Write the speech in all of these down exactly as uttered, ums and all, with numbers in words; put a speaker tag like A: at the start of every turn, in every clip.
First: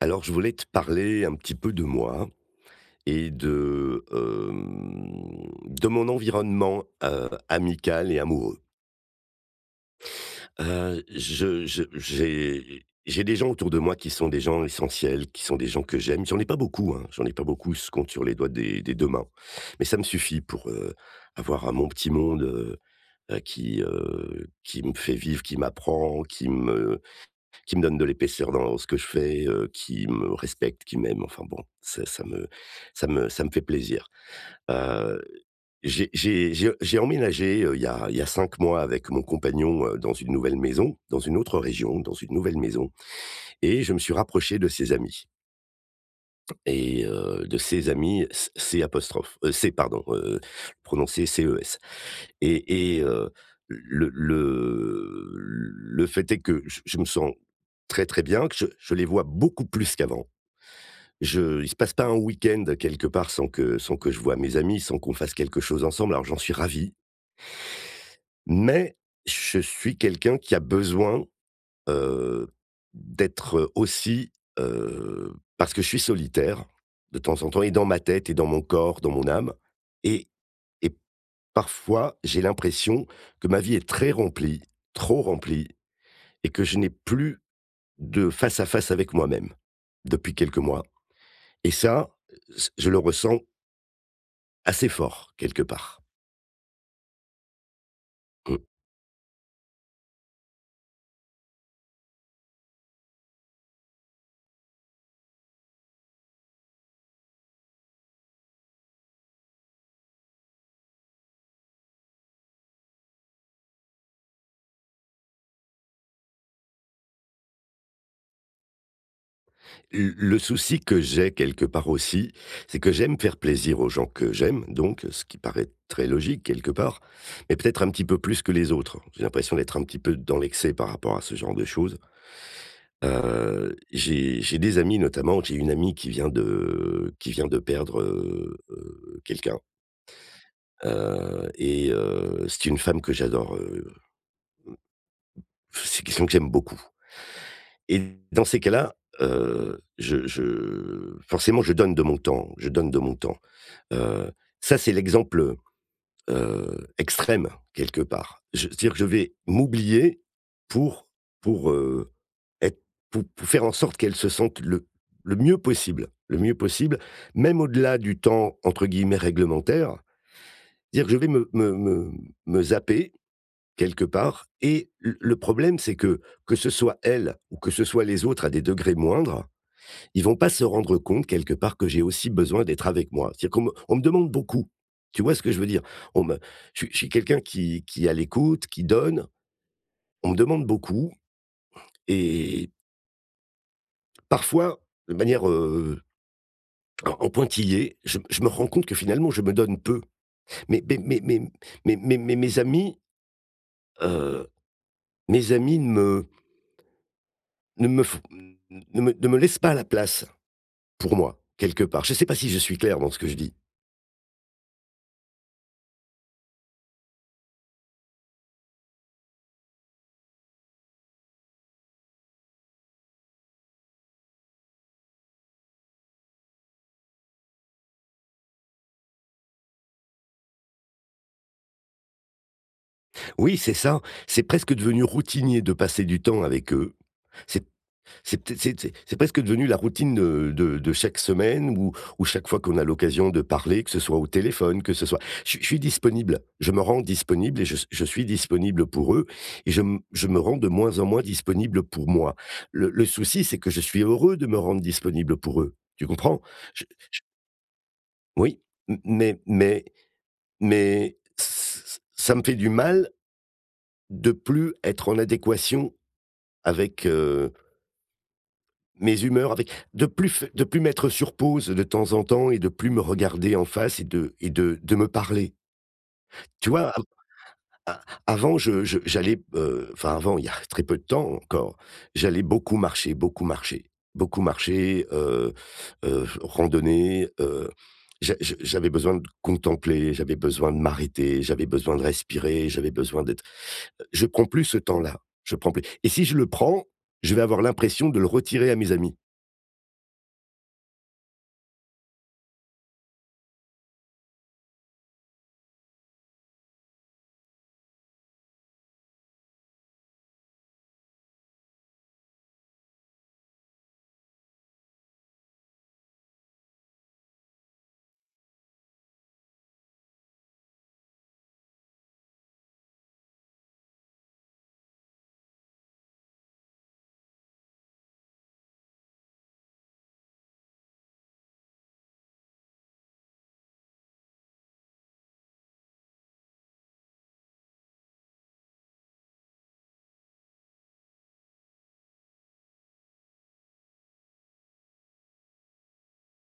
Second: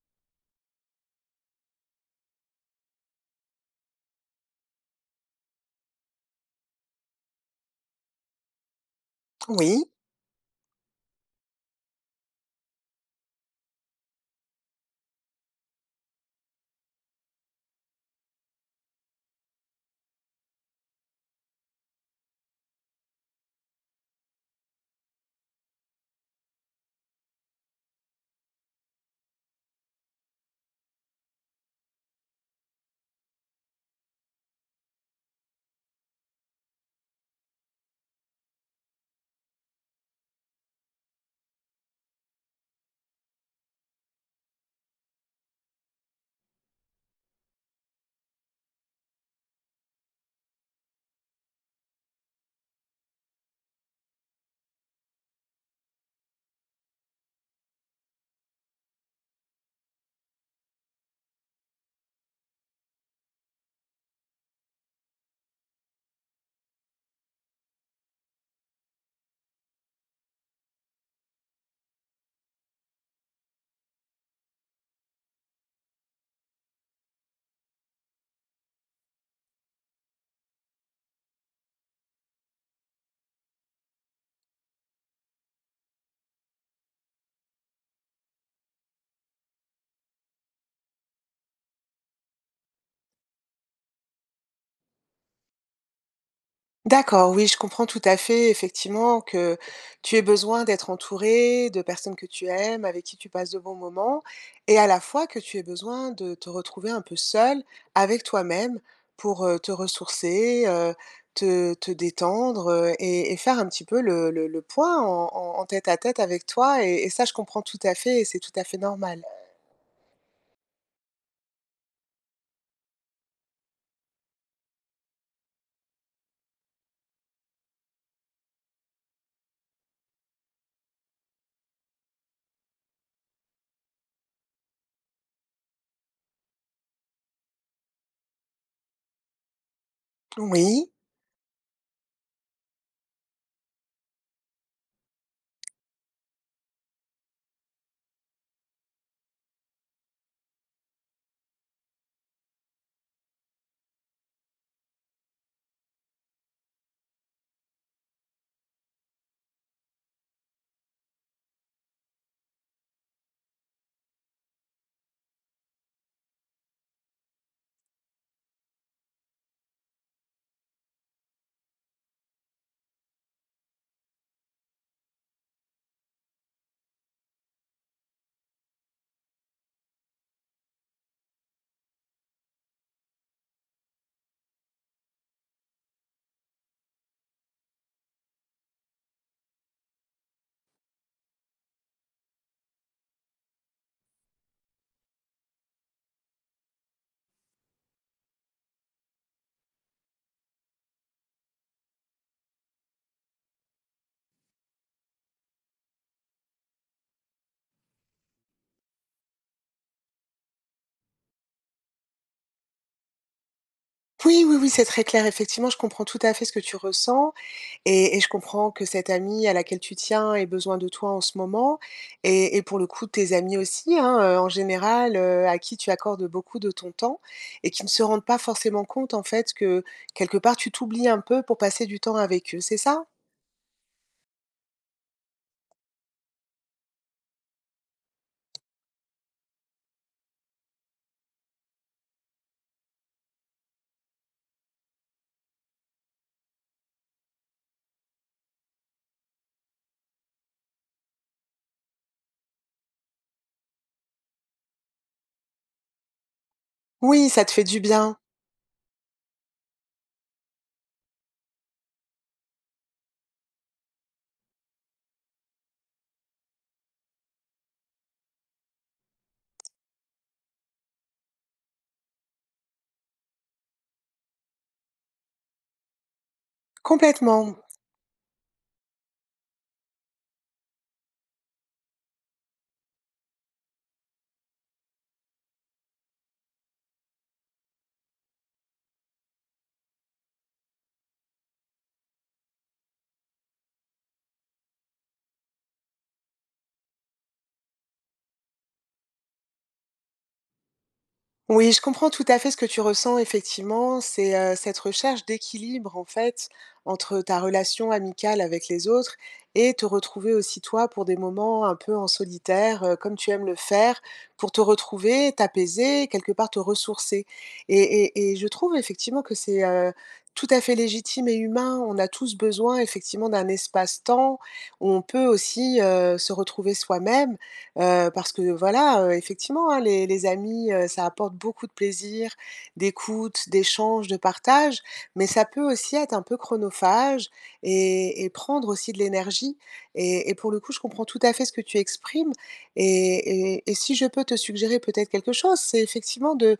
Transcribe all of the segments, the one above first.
A: Alors, je voulais te parler un petit peu de moi et de, hem, de mon environnement, heu, amical et amoureux.
B: Oui,
A: Heu, je je j'ai j'ai des gens autour de moi qui sont des gens essentiels, qui sont des gens que j'aime. J'en ai pas beaucoup, hein, j'en ai pas beaucoup, je compte sur les doigts des des deux mains. Mais ça me suffit pour, heu, avoir un mon petit monde, heu heu, qui, heu, qui me fait vivre, qui m'apprend, qui me qui me donne de l'épaisseur dans ce que je fais, heu, qui me respecte, qui m'aime, enfin bon, ça ça me ça me ça me fait plaisir. Heu, j'ai j'ai j'ai j'ai emménagé, heu, il y a il y a cinq mois avec mon compagnon, heu, dans une nouvelle maison, dans une autre région, dans une nouvelle maison et je me suis rapproché de ses amis et heu, de ses amis, C apostrophe, heu, C pardon, heu, prononcé C E s et et heu, le le le fait est que je je me sens très, très bien, que je je les vois beaucoup plus qu'avant. Je il se passe pas un week-end quelque part sans que sans que je vois mes amis, sans qu'on fasse quelque chose ensemble, alors j'en suis ravi. Mais je suis quelqu'un qui a besoin, heu, d'être, aussi, heu, parce que je suis solitaire de temps en temps et dans ma tête et dans mon corps, dans mon âme et et parfois, j'ai l'impression que ma vie est très remplie, trop remplie, et que je n'ai plus de face à face avec moi-même depuis quelques mois. Et ça, s- je le ressens assez fort quelque part.
B: d'accord, oui, je comprends tout à fait,
A: Mm.
B: effectivement, que tu aies besoin d'être entouré de personnes que tu aimes, avec qui tu passes de bons moments, et à la fois que tu aies besoin de te retrouver un peu seul avec toi-même pour euh, te ressourcer, euh, te, te détendre euh, et, et faire un petit peu le, le- le point en, en- en tête à tête avec toi. Et, et ça, je comprends tout à fait, et c'est tout à fait normal.
A: Le le souci que j'ai quelque part aussi, c'est que j'aime faire plaisir aux gens que j'aime, donc ce qui paraît très logique quelque part, mais peut-être un petit peu plus que les autres. J'ai l'impression d'être un petit peu dans l'excès par rapport à ce genre de choses. Heu, j'ai j'ai des amis, notamment j'ai une amie qui vient de qui vient de perdre, heu heu, quelqu'un.
B: Oui,
A: Heu et heu, c'est une femme que j'adore, heu, c'est quelqu'un que j'aime beaucoup et dans ces cas-là, heu, je je forcément je donne de mon temps, je donne de mon temps. Heu, Ça c'est l'exemple heu, extrême quelque part. Je C'est-à-dire que je vais m'oublier pour pour, heu, être pou pour faire en sorte qu'elle se sente le le mieux possible le mieux possible, même au-delà du temps entre guillemets «réglementaire». C'est-à-dire que je vais me me me me zapper quelque part, et le le problème c'est que, que ce soit elle ou que ce soit les autres à des degrés moindres, ils vont pas se rendre compte quelque part que j'ai aussi besoin d'être avec moi. C'est-à-dire qu'on me on me demande beaucoup. Tu vois ce que je veux dire? On me je suis je suis quelqu'un qui qui est à l'écoute, qui donne. On me demande beaucoup et parfois, de manière, heu, en en pointillé, je je me rends compte que finalement je me donne peu. Mais mais mais mais mais mais mais mes amis, heu, mes amis ne me ne me f ne me ne me laissent pas la place pour moi, quelque part. Je ne sais pas si je suis clair dans ce que je dis.
B: oui, oui, oui, c'est très clair, effectivement, je comprends tout à fait ce que tu ressens. Et et je comprends que cette amie à laquelle tu tiens ait besoin de toi en ce moment et et pour le coup tes amis aussi, hein, heu, en général, heu, à qui tu accordes beaucoup de ton temps et qui ne se rendent pas forcément compte en fait que, quelque part, tu t'oublies un peu pour passer du temps avec eux, c'est ça?
A: Oui, c'est ça. C'est presque devenu routinier de passer du temps avec eux. C'est c'est peut-être c'est c'est c'est presque devenu la routine de de de chaque semaine ou ou chaque fois qu'on a l'occasion de parler, que ce soit au téléphone, que ce soit je suis je suis disponible. Je me rends disponible et je je suis disponible pour eux et je m je me rends de moins en moins disponible pour moi. Le le souci, c'est que je suis heureux de me rendre disponible pour eux. Tu comprends? Je
B: Oui, ça te fait du bien,
A: Oui, m mais mais mais ç ça me fait du mal de plus être en adéquation avec, heu, mes humeurs, avec de plus f de plus mettre sur pause de temps en temps et de plus me regarder en face et de et de de me parler. Tu vois? Av
B: complètement.
A: a avant je je j'allais, heu, enfin avant, il y a très peu de temps encore, j'allais beaucoup marcher, beaucoup marcher, beaucoup marcher, heu heu, randonner, heu, j'a je j'avais besoin de contempler, j'avais besoin de m'arrêter, j'avais besoin de respirer, j'avais besoin d'être. Je prends plus ce temps-là, je prends plus, et si je le prends, je vais avoir l'impression de le retirer à mes amis.
B: Oui, je comprends tout à fait ce que tu ressens effectivement, c'est, heu, cette recherche d'équilibre en fait entre ta relation amicale avec les autres et te retrouver aussi toi pour des moments un peu en solitaire, heu, comme tu aimes le faire, pour te retrouver, t'apaiser, quelque part te ressourcer et et et je trouve effectivement que c'est, heu, tout à fait légitime et humain. On a tous besoin effectivement d'un espace-temps où on peut aussi, heu, se retrouver soi-même. Heu, parce que voilà, heu, effectivement, hein, les les amis, heu, ça apporte beaucoup de plaisir, d'écoute, d'échange, de partage, mais ça peut aussi être un peu chronophage et et prendre aussi de l'énergie et et pour le coup, je comprends tout à fait ce que tu exprimes et et et si je peux te suggérer peut-être quelque chose, c'est effectivement de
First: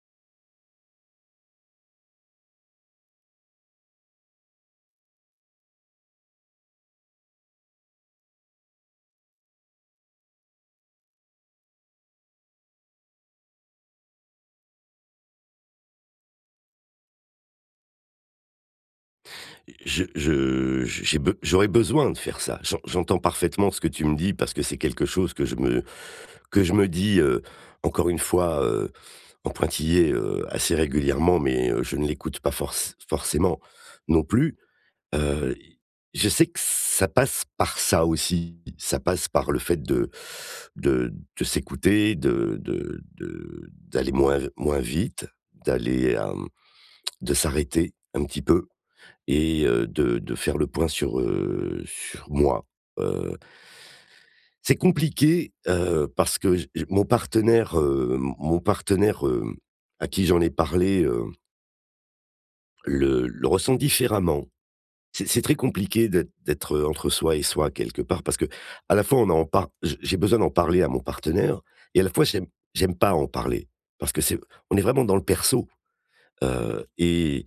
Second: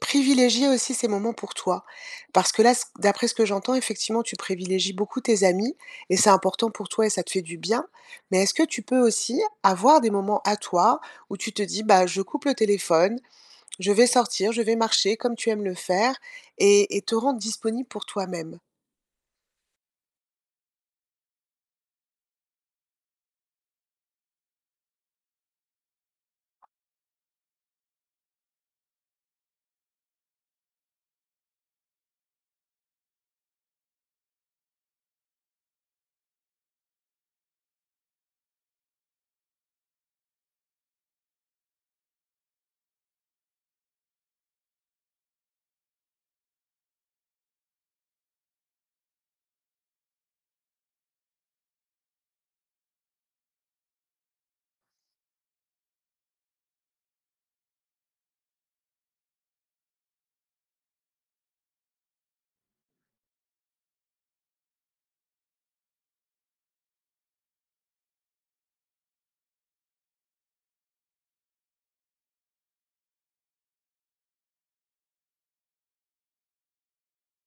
B: privilégier aussi ces moments pour toi, parce que là, c d'après ce que j'entends, effectivement, tu privilégies beaucoup tes amis et c'est important pour toi et ça te fait du bien. Mais est-ce que tu peux aussi avoir des moments à toi où tu te dis: «Bah, je coupe le téléphone, je vais sortir, je vais marcher», comme tu aimes le faire et et te rendre disponible pour toi-même?
A: Je je j'ai be j'aurais besoin de faire ça. J'en j'entends parfaitement ce que tu me dis parce que c'est quelque chose que je me que je me dis, heu, encore une fois, heu, en pointillé, heu, assez régulièrement, mais heu, je ne l'écoute pas forc forcément non plus. Heu, je sais que ça passe par ça aussi. Ça passe par le fait de de de s'écouter, de de de d'aller moins moins vite, d'aller, hem, de s'arrêter un petit peu et heu, de de faire le point sur, heu, sur moi. Heu, c'est compliqué, heu, parce que j j mon partenaire, heu, mon partenaire, hem, à qui j'en ai parlé, heu, le le ressent différemment. C'est c'est très compliqué d'être d'être, entre soi et soi quelque part, parce que à la fois on a en par j j'ai besoin d'en parler à mon partenaire et à la fois j'aime j'aime pas en parler parce que c'est on est vraiment dans le perso. heu et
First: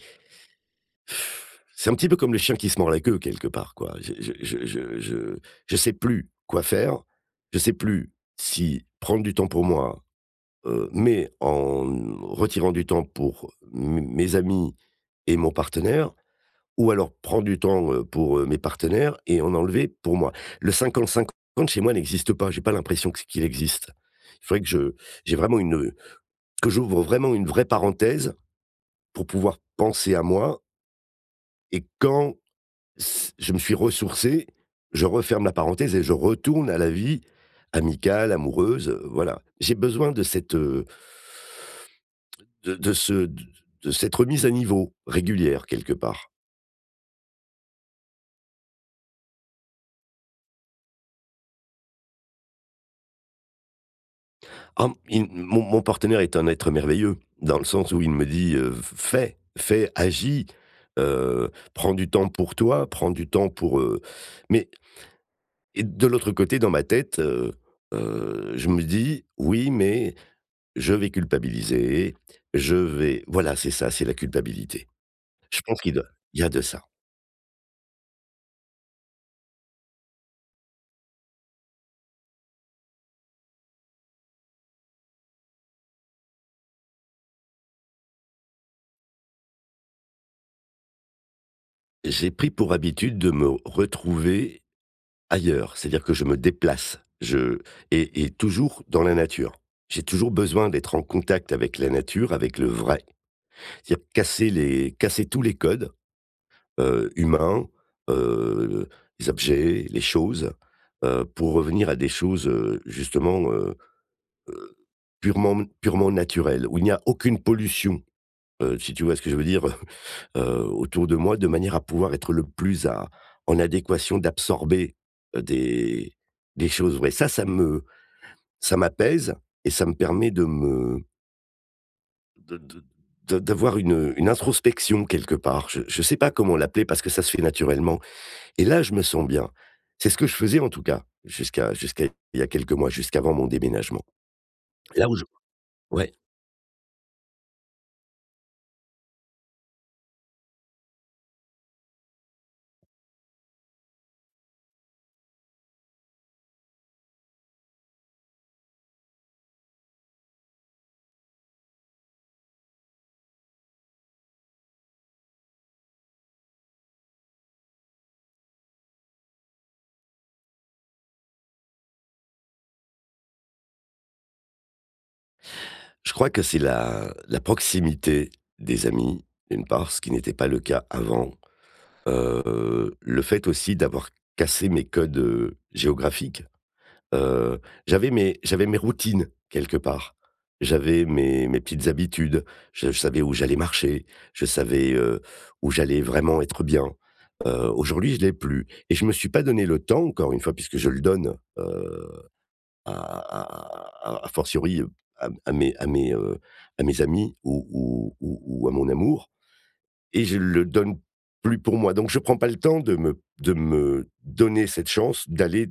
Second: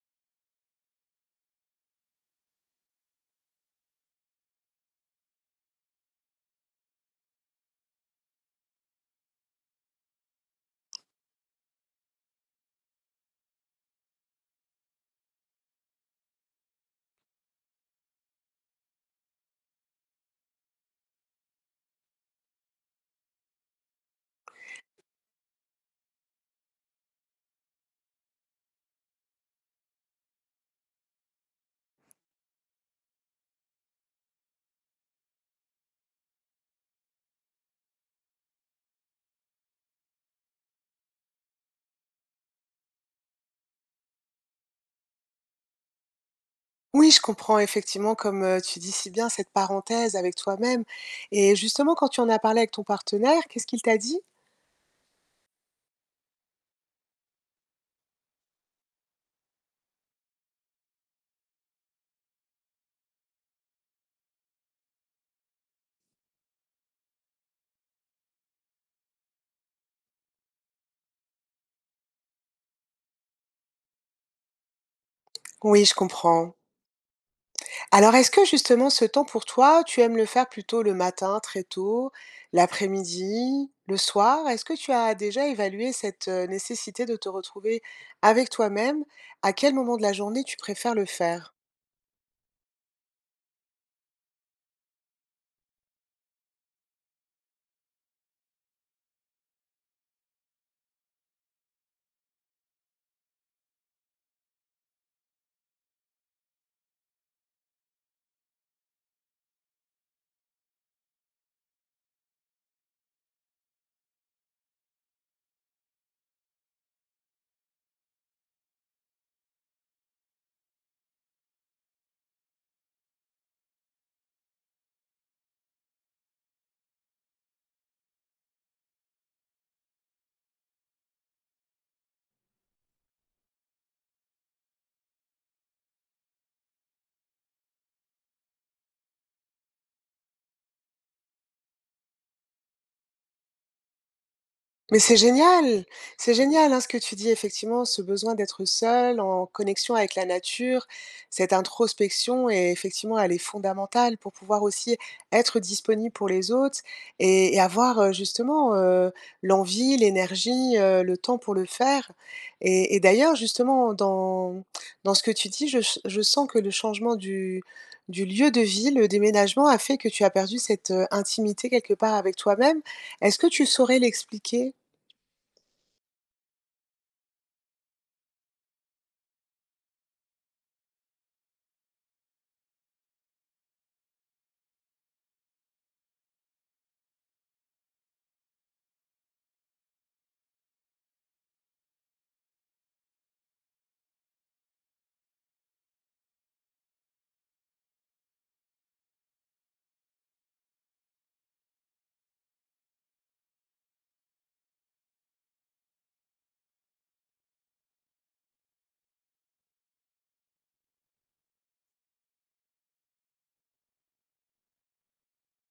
A: C'est un petit peu comme le chien qui se mord la queue quelque part, quoi. Je je je je je je sais plus quoi faire. Je sais plus si prendre du temps pour moi, heu, mais en retirant du temps pour mes mes amis et mon partenaire, ou alors prendre du temps, heu, pour, heu, mes partenaires et en enlever pour moi. Le cinquante-cinquante chez moi n'existe pas, j'ai pas l'impression que c qu'il existe. Il faudrait que je j'ai vraiment une, heu, que j'ouvre vraiment une vraie parenthèse pour pouvoir penser à moi et quand, S je me suis ressourcé, je referme la parenthèse et je retourne à la vie amicale, amoureuse, heu, voilà. J'ai besoin de cette, heu, de de ce de cette remise à niveau régulière quelque part.
B: Oui, je comprends effectivement, comme, heu, tu dis si bien, cette parenthèse avec toi-même et justement, quand tu en as parlé avec ton partenaire, qu'est-ce qu'il t'a dit?
A: Ah, il mon mon partenaire est un être merveilleux dans le sens où il me dit, heu: «Fais, fais, agis, heu, prends du temps pour toi, prends du temps pour, heu» mais, et de l'autre côté dans ma tête, heu heu, je me dis: «Oui, mais.» Je vais culpabiliser, je vais voilà, c'est ça, c'est la culpabilité. Je pense
B: Oui,
A: qu'il
B: je
A: doit, il y a
B: comprends.
A: de ça.
B: Alors, est-ce que justement ce temps pour toi, tu aimes le faire plutôt le matin, très tôt, l'après-midi, le soir? Est-ce que tu as déjà évalué cette euh, nécessité de te retrouver avec toi-même? À quel moment de la journée tu préfères le faire?
A: J'ai pris pour habitude de me retrouver ailleurs, c'est-à-dire que je me déplace, je et et toujours dans la nature. J'ai toujours besoin d'être en contact avec la nature, avec le vrai, c'est-à-dire casser les casser tous les codes, heu, humains, heu, les objets, les choses, heu, pour revenir à des choses, heu, justement, heu heu, purement purement naturelles, où il n'y a aucune pollution, heu, si tu vois ce que je veux dire? Heu, autour de moi, de manière à pouvoir être le plus à en adéquation, d'absorber, heu, des des choses vraies. Ça, ça me ça m'apaise et ça me permet de me de de de d'avoir une, une introspection quelque part. Je je sais pas comment l'appeler parce que ça se fait naturellement. Et là, je me sens bien. C'est ce que je faisais, en tout cas, jusqu'à jusqu'à il y a quelques mois, jusqu'avant mon déménagement.
B: Mais
A: Là où
B: c'est
A: je
B: génial!
A: Ouais,
B: C'est génial, hein, ce que tu dis, effectivement, ce besoin d'être seul, en connexion avec la nature, cette introspection et effectivement, elle est fondamentale pour pouvoir aussi être disponible pour les autres et et avoir, heu, justement, heu, l'envie, l'énergie, heu, le temps pour le faire et et d'ailleurs, justement, dans dans ce que tu dis, je je sens que le changement du du lieu de vie, le déménagement a fait que tu as perdu cette, heu, intimité quelque part avec toi-même. Est-ce que tu saurais l'expliquer?
A: je crois que c'est la la proximité des amis, d'une part, ce qui n'était pas le cas avant. Heu, le fait aussi d'avoir cassé mes codes, heu, géographiques. Heu, j'avais mes j'avais mes routines quelque part. J'avais mes mes petites habitudes. Je je savais où j'allais marcher, je savais, heu, où j'allais vraiment être bien. Heu, aujourd'hui, je l'ai plus et je me suis pas donné le temps, encore une fois, puisque je le donne, heu, à à à à fortiori, heu, à à mes à mes, heu, à mes amis ou ou ou ou à mon amour, et je le donne plus pour moi. Donc je prends pas le temps de me de me donner cette chance d'aller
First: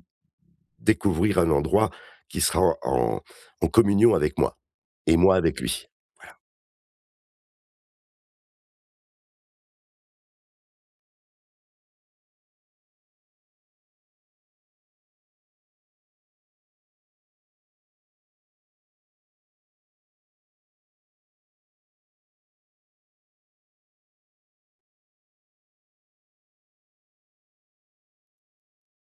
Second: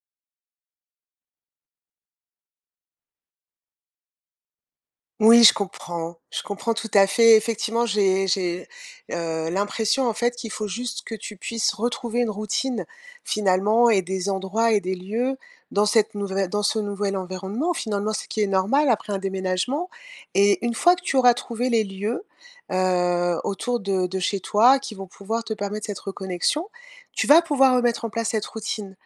A: découvrir un endroit qui sera en en en communion avec moi, et moi
B: Oui, je
A: avec lui.
B: comprends.
A: Voilà.
B: Je comprends tout à fait. Effectivement, j'ai j'ai, heu, l'impression, en fait, qu'il faut juste que tu puisses retrouver une routine, finalement et des endroits et des lieux dans cette nouvelle, dans ce nouvel environnement, finalement, ce qui est normal après un déménagement et une fois que tu auras trouvé les lieux, heu, autour de de chez toi qui vont pouvoir te permettre cette reconnexion, tu vas pouvoir remettre en place cette routine.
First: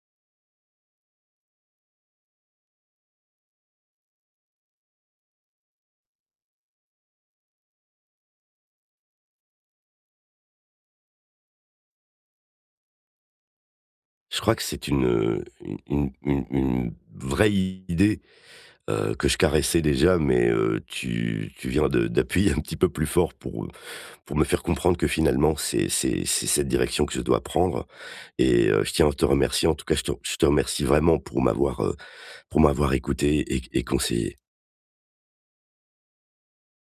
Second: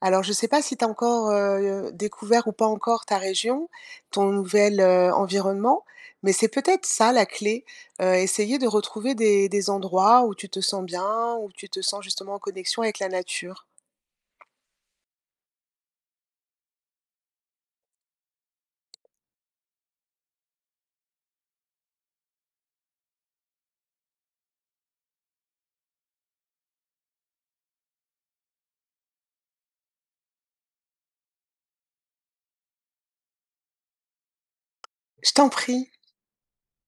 B: Alors, je ne sais pas si tu as encore, heu, découvert ou pas encore ta région, ton nouvel, heu, environnement, mais c'est peut-être ça la clé, heu, essayer de retrouver des des endroits où tu te sens bien, où tu te sens justement en connexion avec la nature.
A: Je crois que c'est une, heu, une une une une vraie idée, heu, que je caressais déjà, mais, heu, tu tu viens de d'appuyer un petit peu plus fort pour, pour me faire comprendre que finalement c'est c'est c'est cette direction que je dois prendre, et heu, je tiens à te remercier. En tout cas, je te je te remercie vraiment pour m'avoir, heu, pour m'avoir écouté et et conseillé.
B: Je t'en prie.